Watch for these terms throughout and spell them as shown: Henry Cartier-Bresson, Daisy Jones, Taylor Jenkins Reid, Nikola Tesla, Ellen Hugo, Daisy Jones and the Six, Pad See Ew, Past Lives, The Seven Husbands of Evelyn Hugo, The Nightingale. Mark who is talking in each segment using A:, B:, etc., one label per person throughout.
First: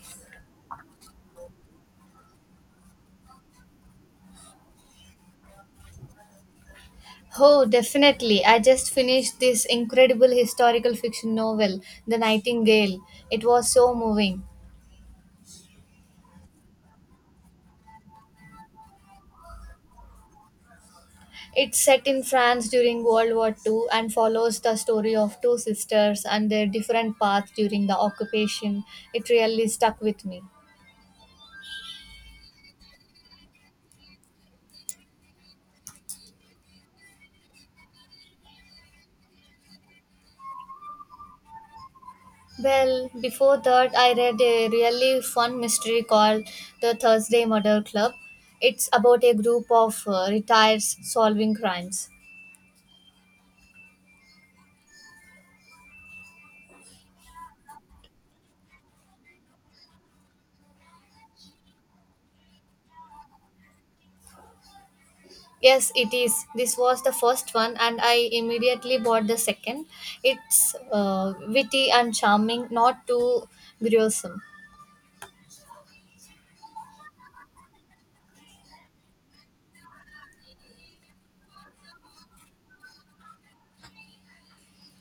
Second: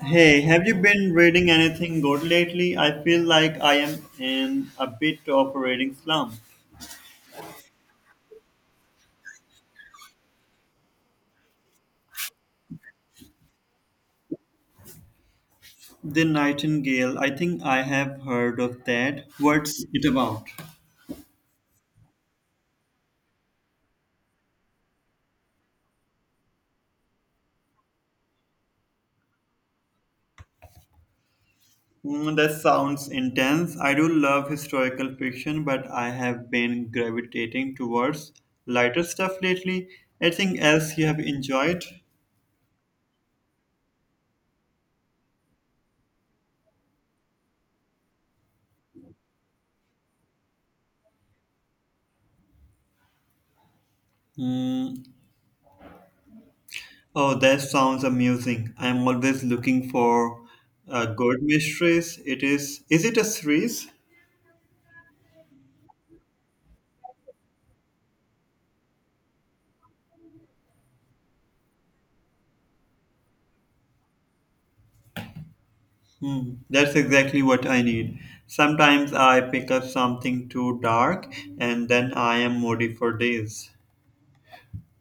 A: Hey, have you been reading anything good lately? I feel like I am in a bit of a reading slump.
B: Oh, definitely. I just finished this incredible historical fiction novel, The Nightingale. It was so moving.
A: The Nightingale, I think I have heard of that. What's it about?
B: It's set in France during World War II and follows the story of two sisters and their different paths during the occupation. It really stuck with me.
A: Mm, that sounds intense. I do love historical fiction, but I have been gravitating towards lighter stuff lately. Anything else you have enjoyed?
B: Well, before that, I read a really fun mystery called The Thursday Murder Club. It's about a group of retirees solving crimes.
A: Mm, oh, that sounds amusing. I'm always looking for good mysteries. It is. Is it a series?
B: Yes, it is. This was the first one, and I immediately bought the second. It's witty and charming, not too gruesome.
A: Hmm, that's exactly what I need. Sometimes I pick up something too dark and then I am moody for days.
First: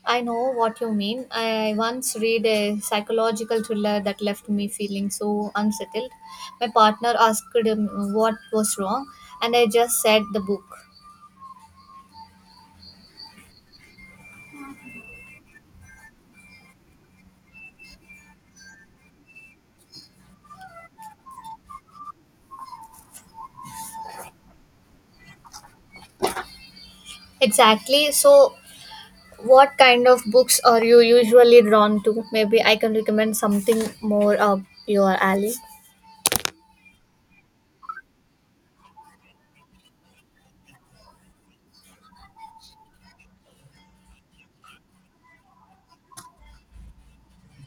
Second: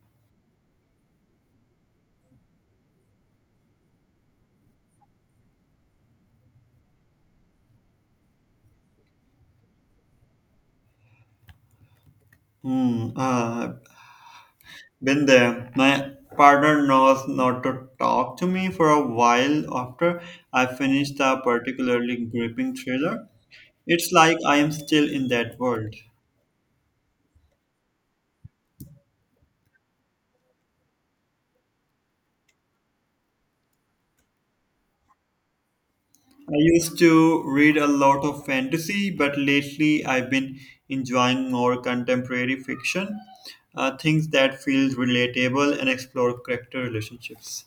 B: I know what you mean. I once read a psychological thriller that left me feeling so unsettled. My partner asked him what was wrong, and I just said the book.
A: Hmm, uh, been there. My partner knows not to talk to me for a while after I finished a particularly gripping thriller. It's like I am still in that world.
B: Exactly. So, what kind of books are you usually drawn to? Maybe I can recommend something more up your alley.
A: I used to read a lot of fantasy, but lately I've been enjoying more contemporary fiction, things that feel relatable and explore character relationships.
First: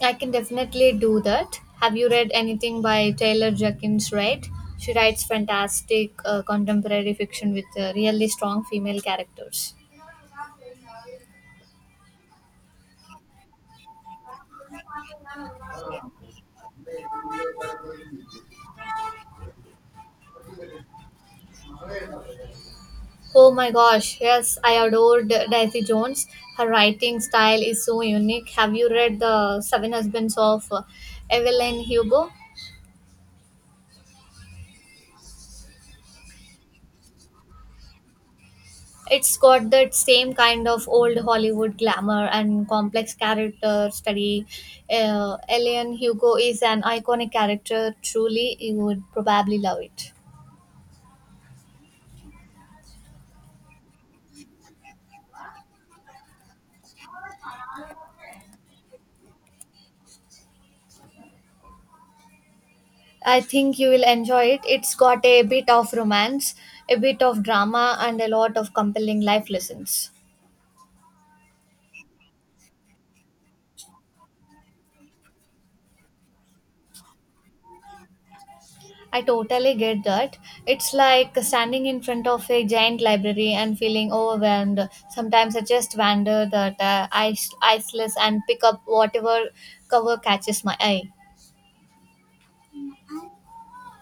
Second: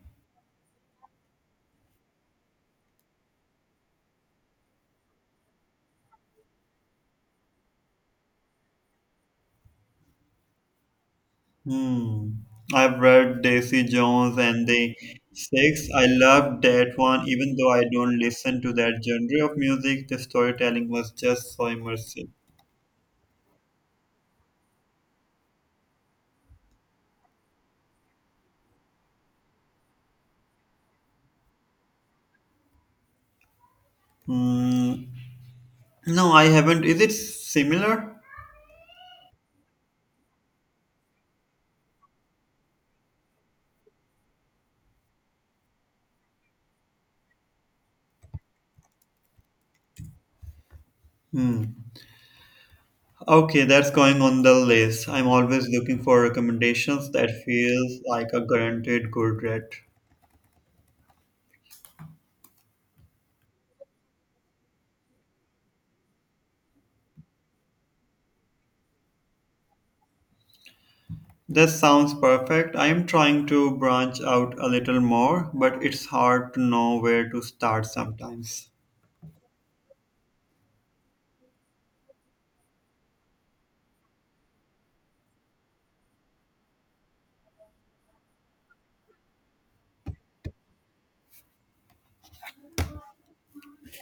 B: I can definitely do that. Have you read anything by Taylor Jenkins Reid? She writes fantastic contemporary fiction with really strong female characters.
A: Hmm. I've read Daisy Jones and the Six. I loved that one, even though I don't listen to that genre of music. The storytelling was just so immersive.
B: Oh my gosh, yes, I adored Daisy Jones. Her writing style is so unique. Have you read The Seven Husbands of Evelyn Hugo?
A: Hmm. No, I haven't. Is it similar?
B: It's got that same kind of old Hollywood glamour and complex character study. Ellen Hugo is an iconic character, truly, you would probably love it.
A: Hmm. Okay, that's going on the list. I'm always looking for recommendations that feels like a guaranteed good rate.
B: I think you will enjoy it. It's got a bit of romance, a bit of drama, and a lot of compelling life lessons.
A: This sounds perfect. I am trying to branch out a little more, but it's hard to know where to start sometimes.
B: I totally get that. It's like standing in front of a giant library and feeling overwhelmed. Sometimes I just wander that iceless and pick up whatever cover catches my eye.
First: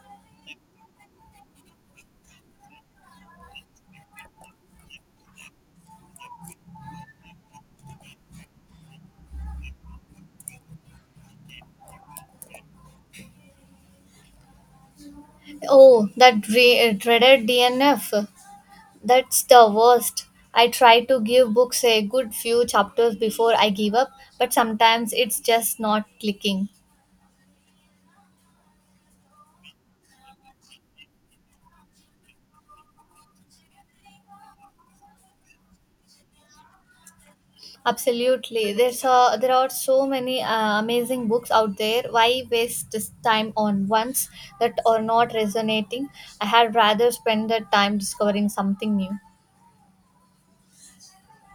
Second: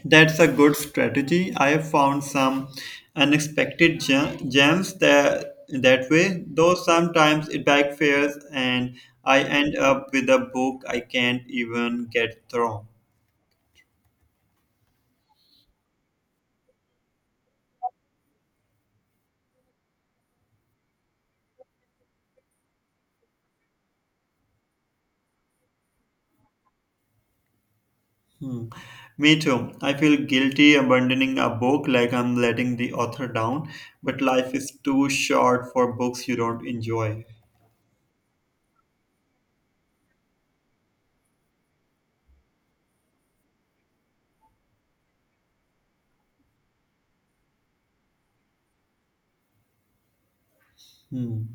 A: That's a good strategy. I have found some unexpected gems that that way, though sometimes it backfires and I end up with a book I can't even get through.
B: Oh, that dreaded DNF. That's the worst. I try to give books a good few chapters before I give up, but sometimes it's just not clicking.
A: Hmm. Me too. I feel guilty abandoning a book like I'm letting the author down, but life is too short for books you don't enjoy.
B: Absolutely. There are so many amazing books out there. Why waste this time on ones that are not resonating? I had rather spend the time discovering something new.
A: Hmm.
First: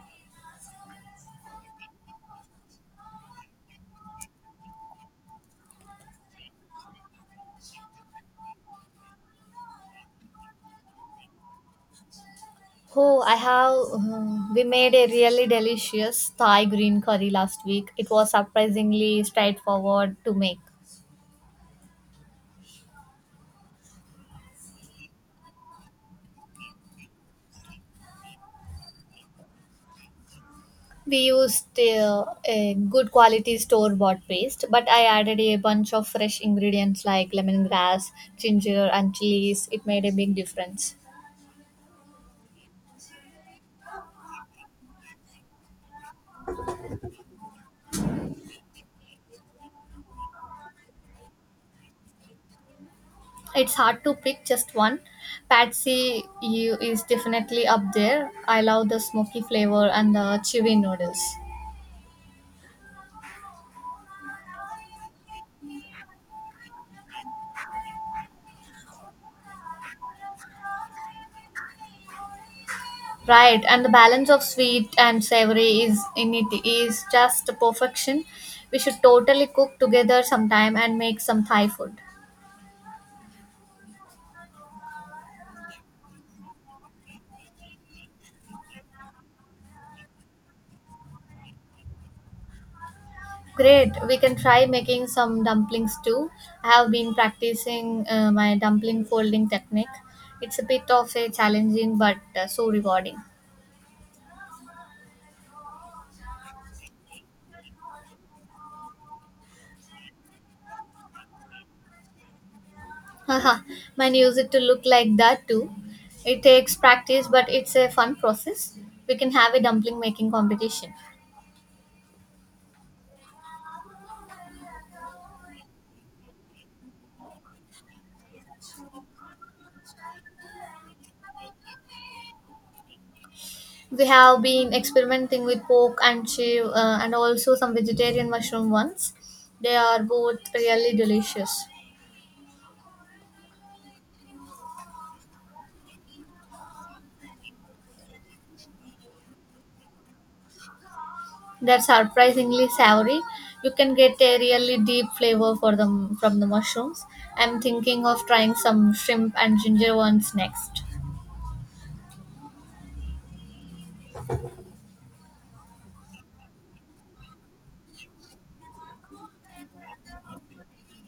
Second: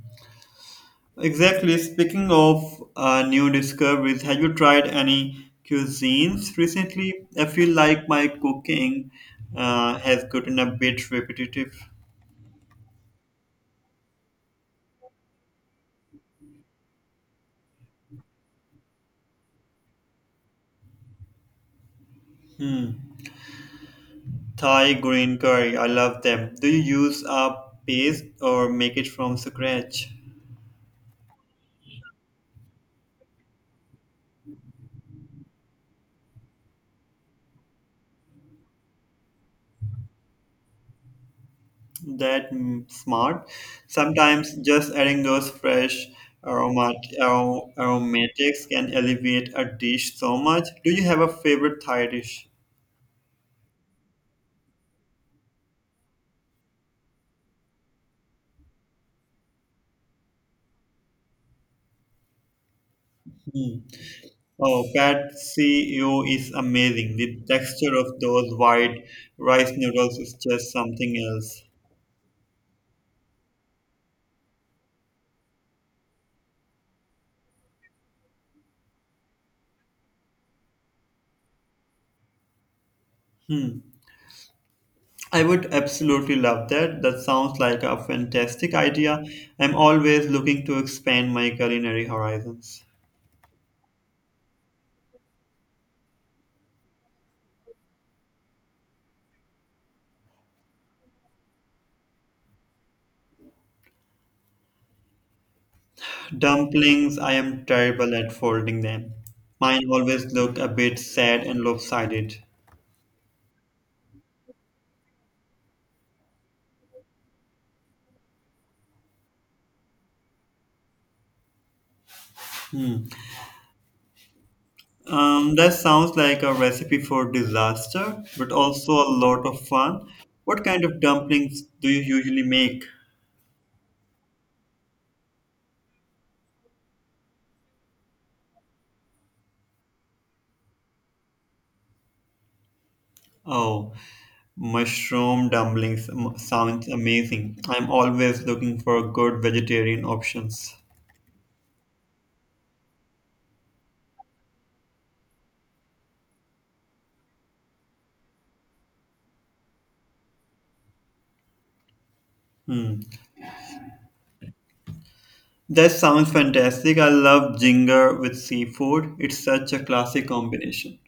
A: Exactly. Speaking of new discoveries, have you tried any cuisines recently? I feel like my cooking has gotten a bit repetitive.
B: Oh, I have. We made a really delicious Thai green curry last week. It was surprisingly straightforward to make.
A: Hmm. Thai green curry, I love them. Do you use a paste or make it from scratch?
B: We used a good quality store bought paste, but I added a bunch of fresh ingredients like lemongrass, ginger, and chilies. It made a big difference.
A: That smart. Sometimes just adding those fresh aromatics can elevate a dish so much. Do you have a favorite Thai dish?
B: It's hard to pick just one. Patsy you is definitely up there. I love the smoky flavor and the chewy noodles.
A: Hmm. Oh, Pad See Ew is amazing. The texture of those white rice noodles is just something else.
B: Right, and the balance of sweet and savory is in it is just perfection. We should totally cook together sometime and make some Thai food.
A: Hmm. I would absolutely love that. That sounds like a fantastic idea. I'm always looking to expand my culinary horizons.
B: Great, we can try making some dumplings too. I have been practicing my dumpling folding technique. It's a bit of a challenging but so rewarding.
A: Dumplings, I am terrible at folding them. Mine always look a bit sad and lopsided.
B: Haha, mine use it to look like that too. It takes practice, but it's a fun process. We can have a dumpling making competition.
A: Hmm. That sounds like a recipe for disaster, but also a lot of fun. What kind of dumplings do you usually make?
B: We have been experimenting with pork and and also some vegetarian mushroom ones. They are both really delicious.
A: Oh, mushroom dumplings sounds amazing. I'm always looking for good vegetarian options.
B: They're surprisingly savory. You can get a really deep flavor for them from the mushrooms. I'm thinking of trying some shrimp and ginger ones next.
A: Hmm. That sounds fantastic. I love ginger with seafood. It's such a classic combination.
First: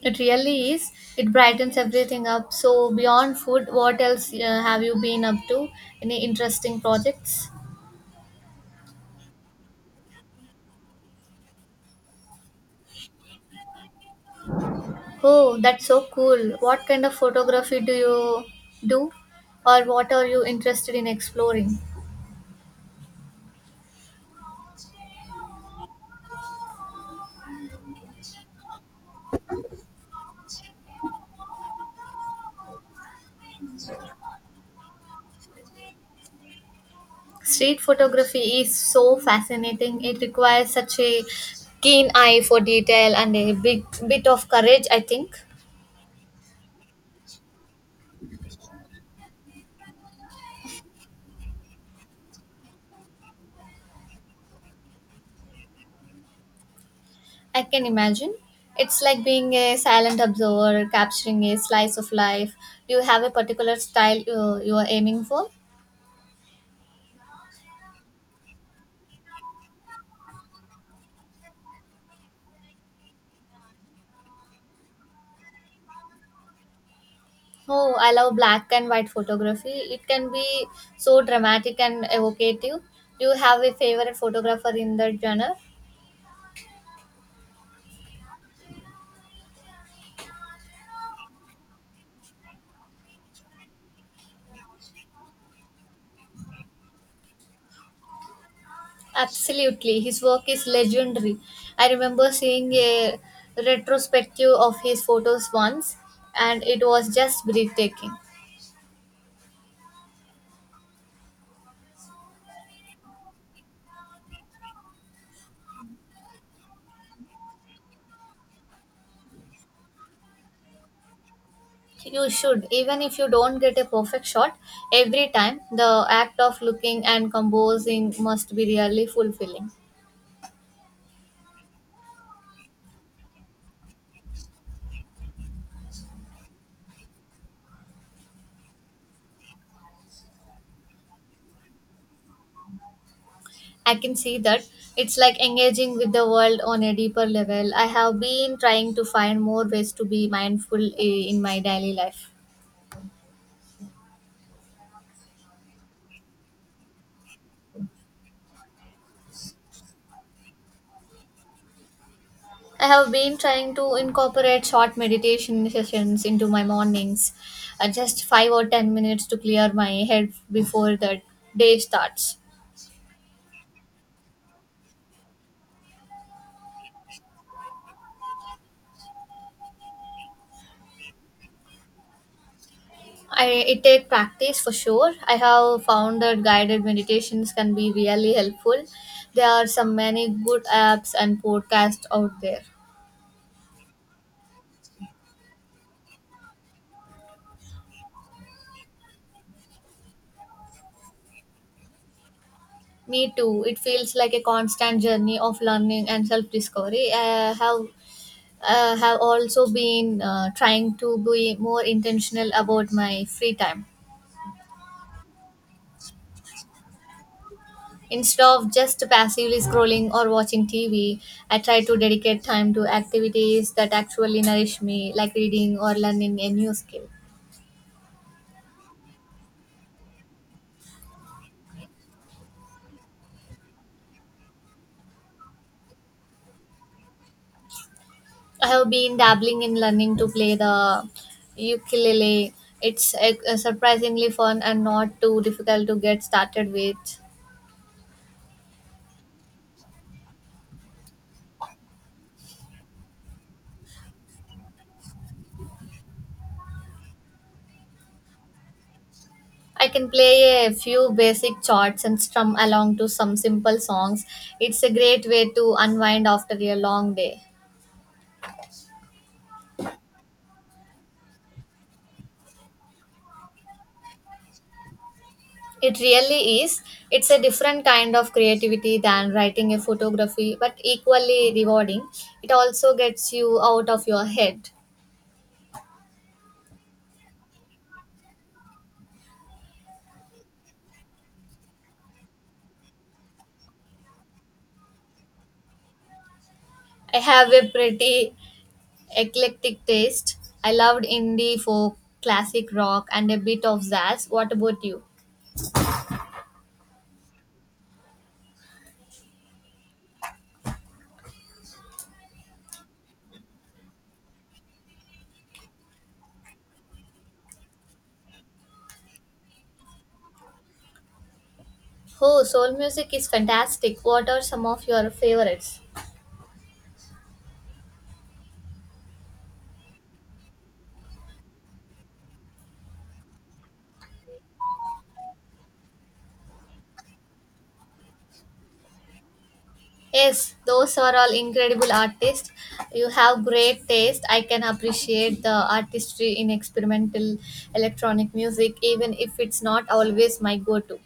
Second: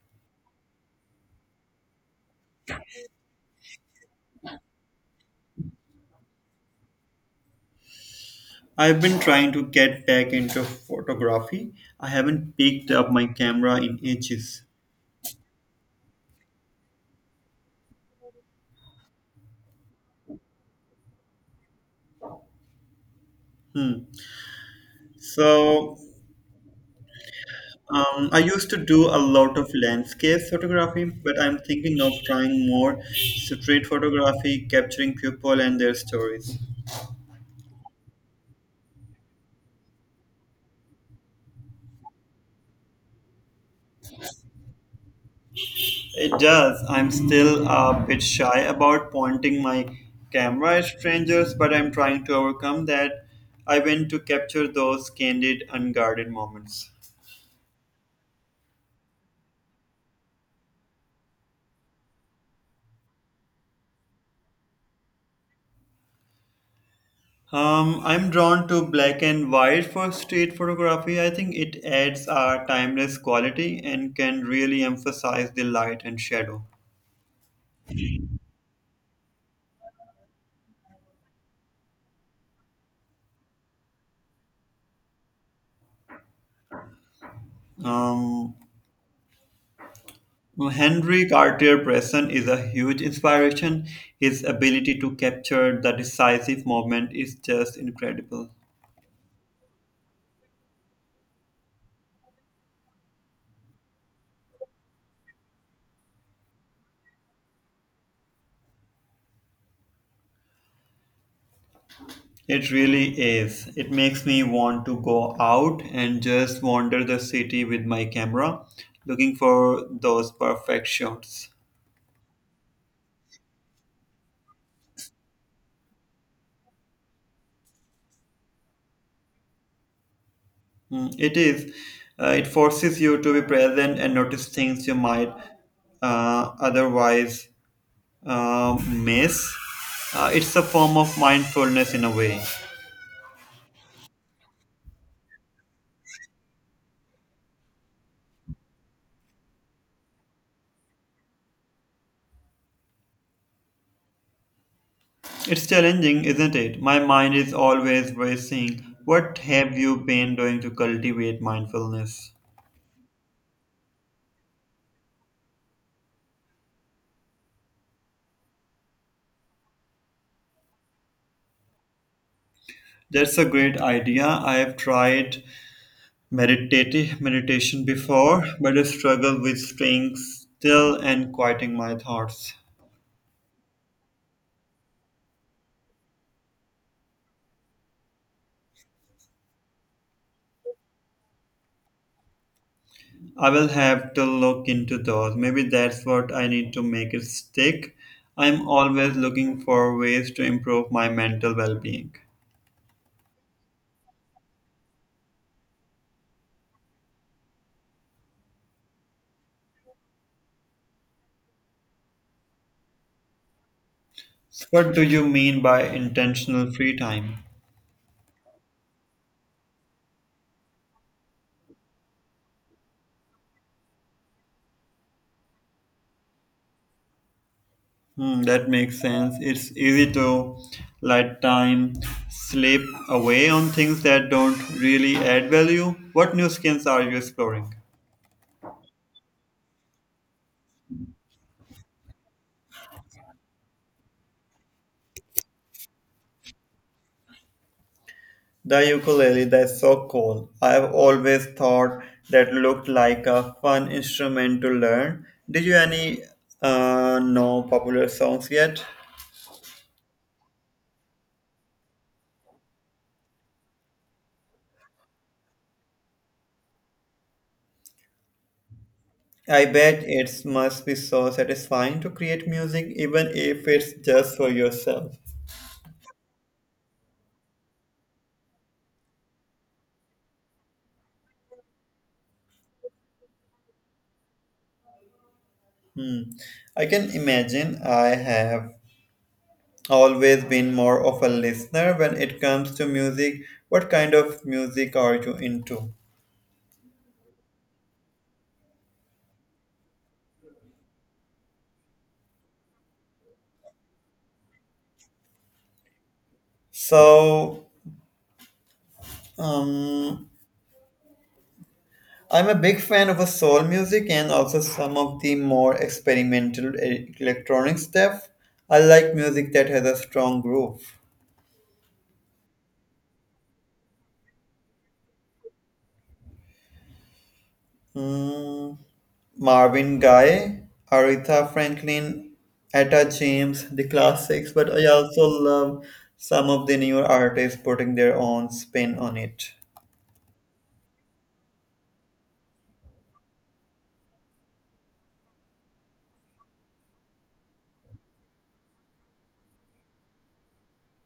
B: It really is. It brightens everything up. So, beyond food, what else have you been up to? Any interesting projects?
A: I've been trying to get back into photography. I haven't picked up my camera in ages.
B: Oh, that's so cool. What kind of photography do you do? Or what are you interested in exploring?
A: Hmm. So, I used to do a lot of landscape photography, but I'm thinking of trying more street photography, capturing people and their stories.
B: Street photography is so fascinating. It requires such a keen eye for detail and a big bit of courage, I think.
A: It does. I'm still a bit shy about pointing my camera at strangers, but I'm trying to overcome that. I went to capture those candid, unguarded moments.
B: I can imagine. It's like being a silent observer, capturing a slice of life. Do you have a particular style you are aiming for?
A: I'm drawn to black and white for street photography. I think it adds a timeless quality and can really emphasize the light and shadow.
B: Oh, I love black and white photography. It can be so dramatic and evocative. Do you have a favorite photographer in that genre?
A: Um, Henry Cartier-Bresson is a huge inspiration. His ability to capture the decisive moment is just incredible.
B: Absolutely. His work is legendary. I remember seeing a retrospective of his photos once, and it was just breathtaking.
A: It really is. It makes me want to go out and just wander the city with my camera, looking for those perfect shots.
B: You should, even if you don't get a perfect shot every time, the act of looking and composing must be really fulfilling.
A: Mm, it is. It forces you to be present and notice things you might otherwise miss. It's a form of mindfulness in a way.
B: I can see that. It's like engaging with the world on a deeper level. I have been trying to find more ways to be mindful in my daily life.
A: It's challenging, isn't it? My mind is always racing. What have you been doing to cultivate mindfulness?
B: I have been trying to incorporate short meditation sessions into my mornings, just 5 or 10 minutes to clear my head before the day starts.
A: That's a great idea. I have tried meditative meditation before, but I struggle with staying still and quieting my thoughts.
B: I it take practice for sure. I have found that guided meditations can be really helpful. There are some many good apps and podcasts out there.
A: I will have to look into those. Maybe that's what I need to make it stick. I'm always looking for ways to improve my mental well being.
B: Me too. It feels like a constant journey of learning and self discovery. I have also been trying to be more intentional about my free time.
A: What do you mean by intentional free time?
B: Instead of just passively scrolling or watching TV, I try to dedicate time to activities that actually nourish me, like reading or learning a new skill.
A: Hmm, that makes sense. It's easy to let time slip away on things that don't really add value. What new skills are you exploring?
B: I have been dabbling in learning to play the ukulele. It's surprisingly fun and not too difficult to get started with.
A: The ukulele, that's so cool. I've always thought that looked like a fun instrument to learn. Did you any know popular songs yet?
B: I can play a few basic chords and strum along to some simple songs. It's a great way to unwind after a long day.
A: I bet it must be so satisfying to create music, even if it's just for yourself.
B: It really is. It's a different kind of creativity than writing a photography, but equally rewarding. It also gets you out of your head.
A: Hmm. I can imagine I have always been more of a listener when it comes to music. What kind of music are you into?
B: I have a pretty Eclectic taste. I loved indie folk, classic rock, and a bit of jazz. What about you?
A: So, um, I'm a big fan of soul music and also some of the more experimental electronic stuff. I like music that has a strong groove.
B: Oh, soul music is fantastic. What are some of your favorites?
A: Mm, Marvin Gaye, Aretha Franklin, Etta James, the classics, but I also love some of the newer artists putting their own spin on it.
B: Yes, those are all incredible artists. You have great taste. I can appreciate the artistry in experimental electronic music, even if it's not always my go to.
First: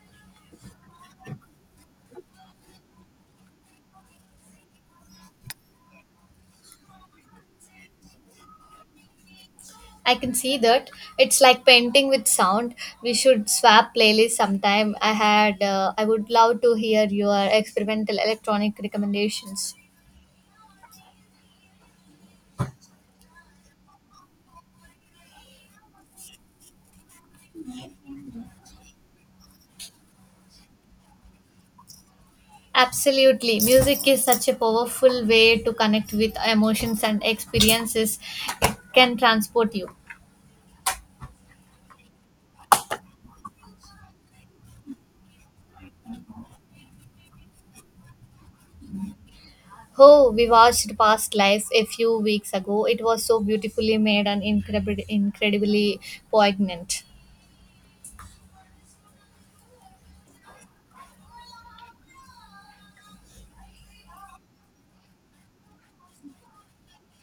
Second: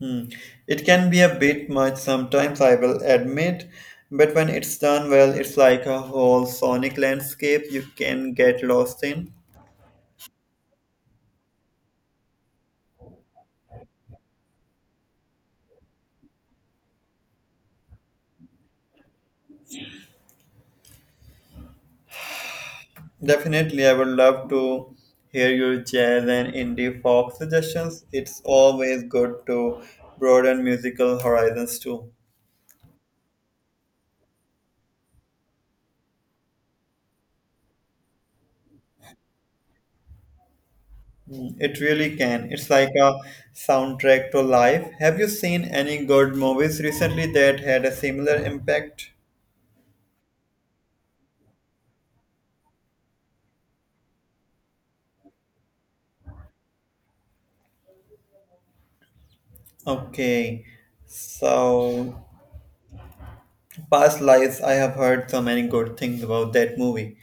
A: Hmm. It can be a bit much sometimes, I will admit, but when it's done well, it's like a whole sonic landscape you can get lost in.
B: I can see that. It's like painting with sound. We should swap playlists sometime. I would love to hear your experimental electronic recommendations.
A: Definitely, I would love to hear your jazz and indie folk suggestions. It's always good to broaden musical horizons too.
B: Absolutely. Music is such a powerful way to connect with emotions and experiences. It can transport you.
A: It really can. It's like a soundtrack to life. Have you seen any good movies recently that had a similar impact?
B: Oh, we watched Past Lives a few weeks ago. It was so beautifully made and incredibly poignant.
A: Okay, so Past Lives, I have heard so many good things about that movie.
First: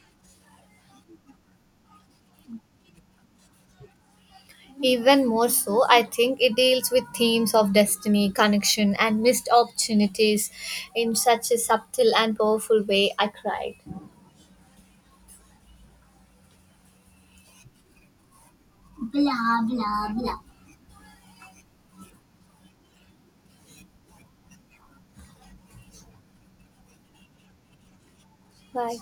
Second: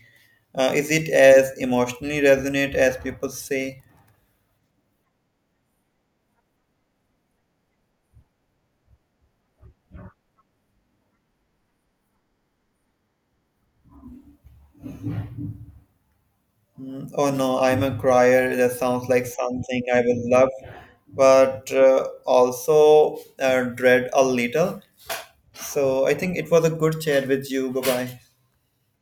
A: Is it as emotionally resonant as people say?
B: Even more so, I think it deals with themes of destiny, connection, and missed opportunities in such a subtle and powerful way. I cried.
A: Mm, oh no, I'm a crier. That sounds like
B: Blah
A: something I
B: blah
A: would
B: blah.
A: love, but also dread a little. So I think it was a good chat with you. Bye bye.
B: Bye.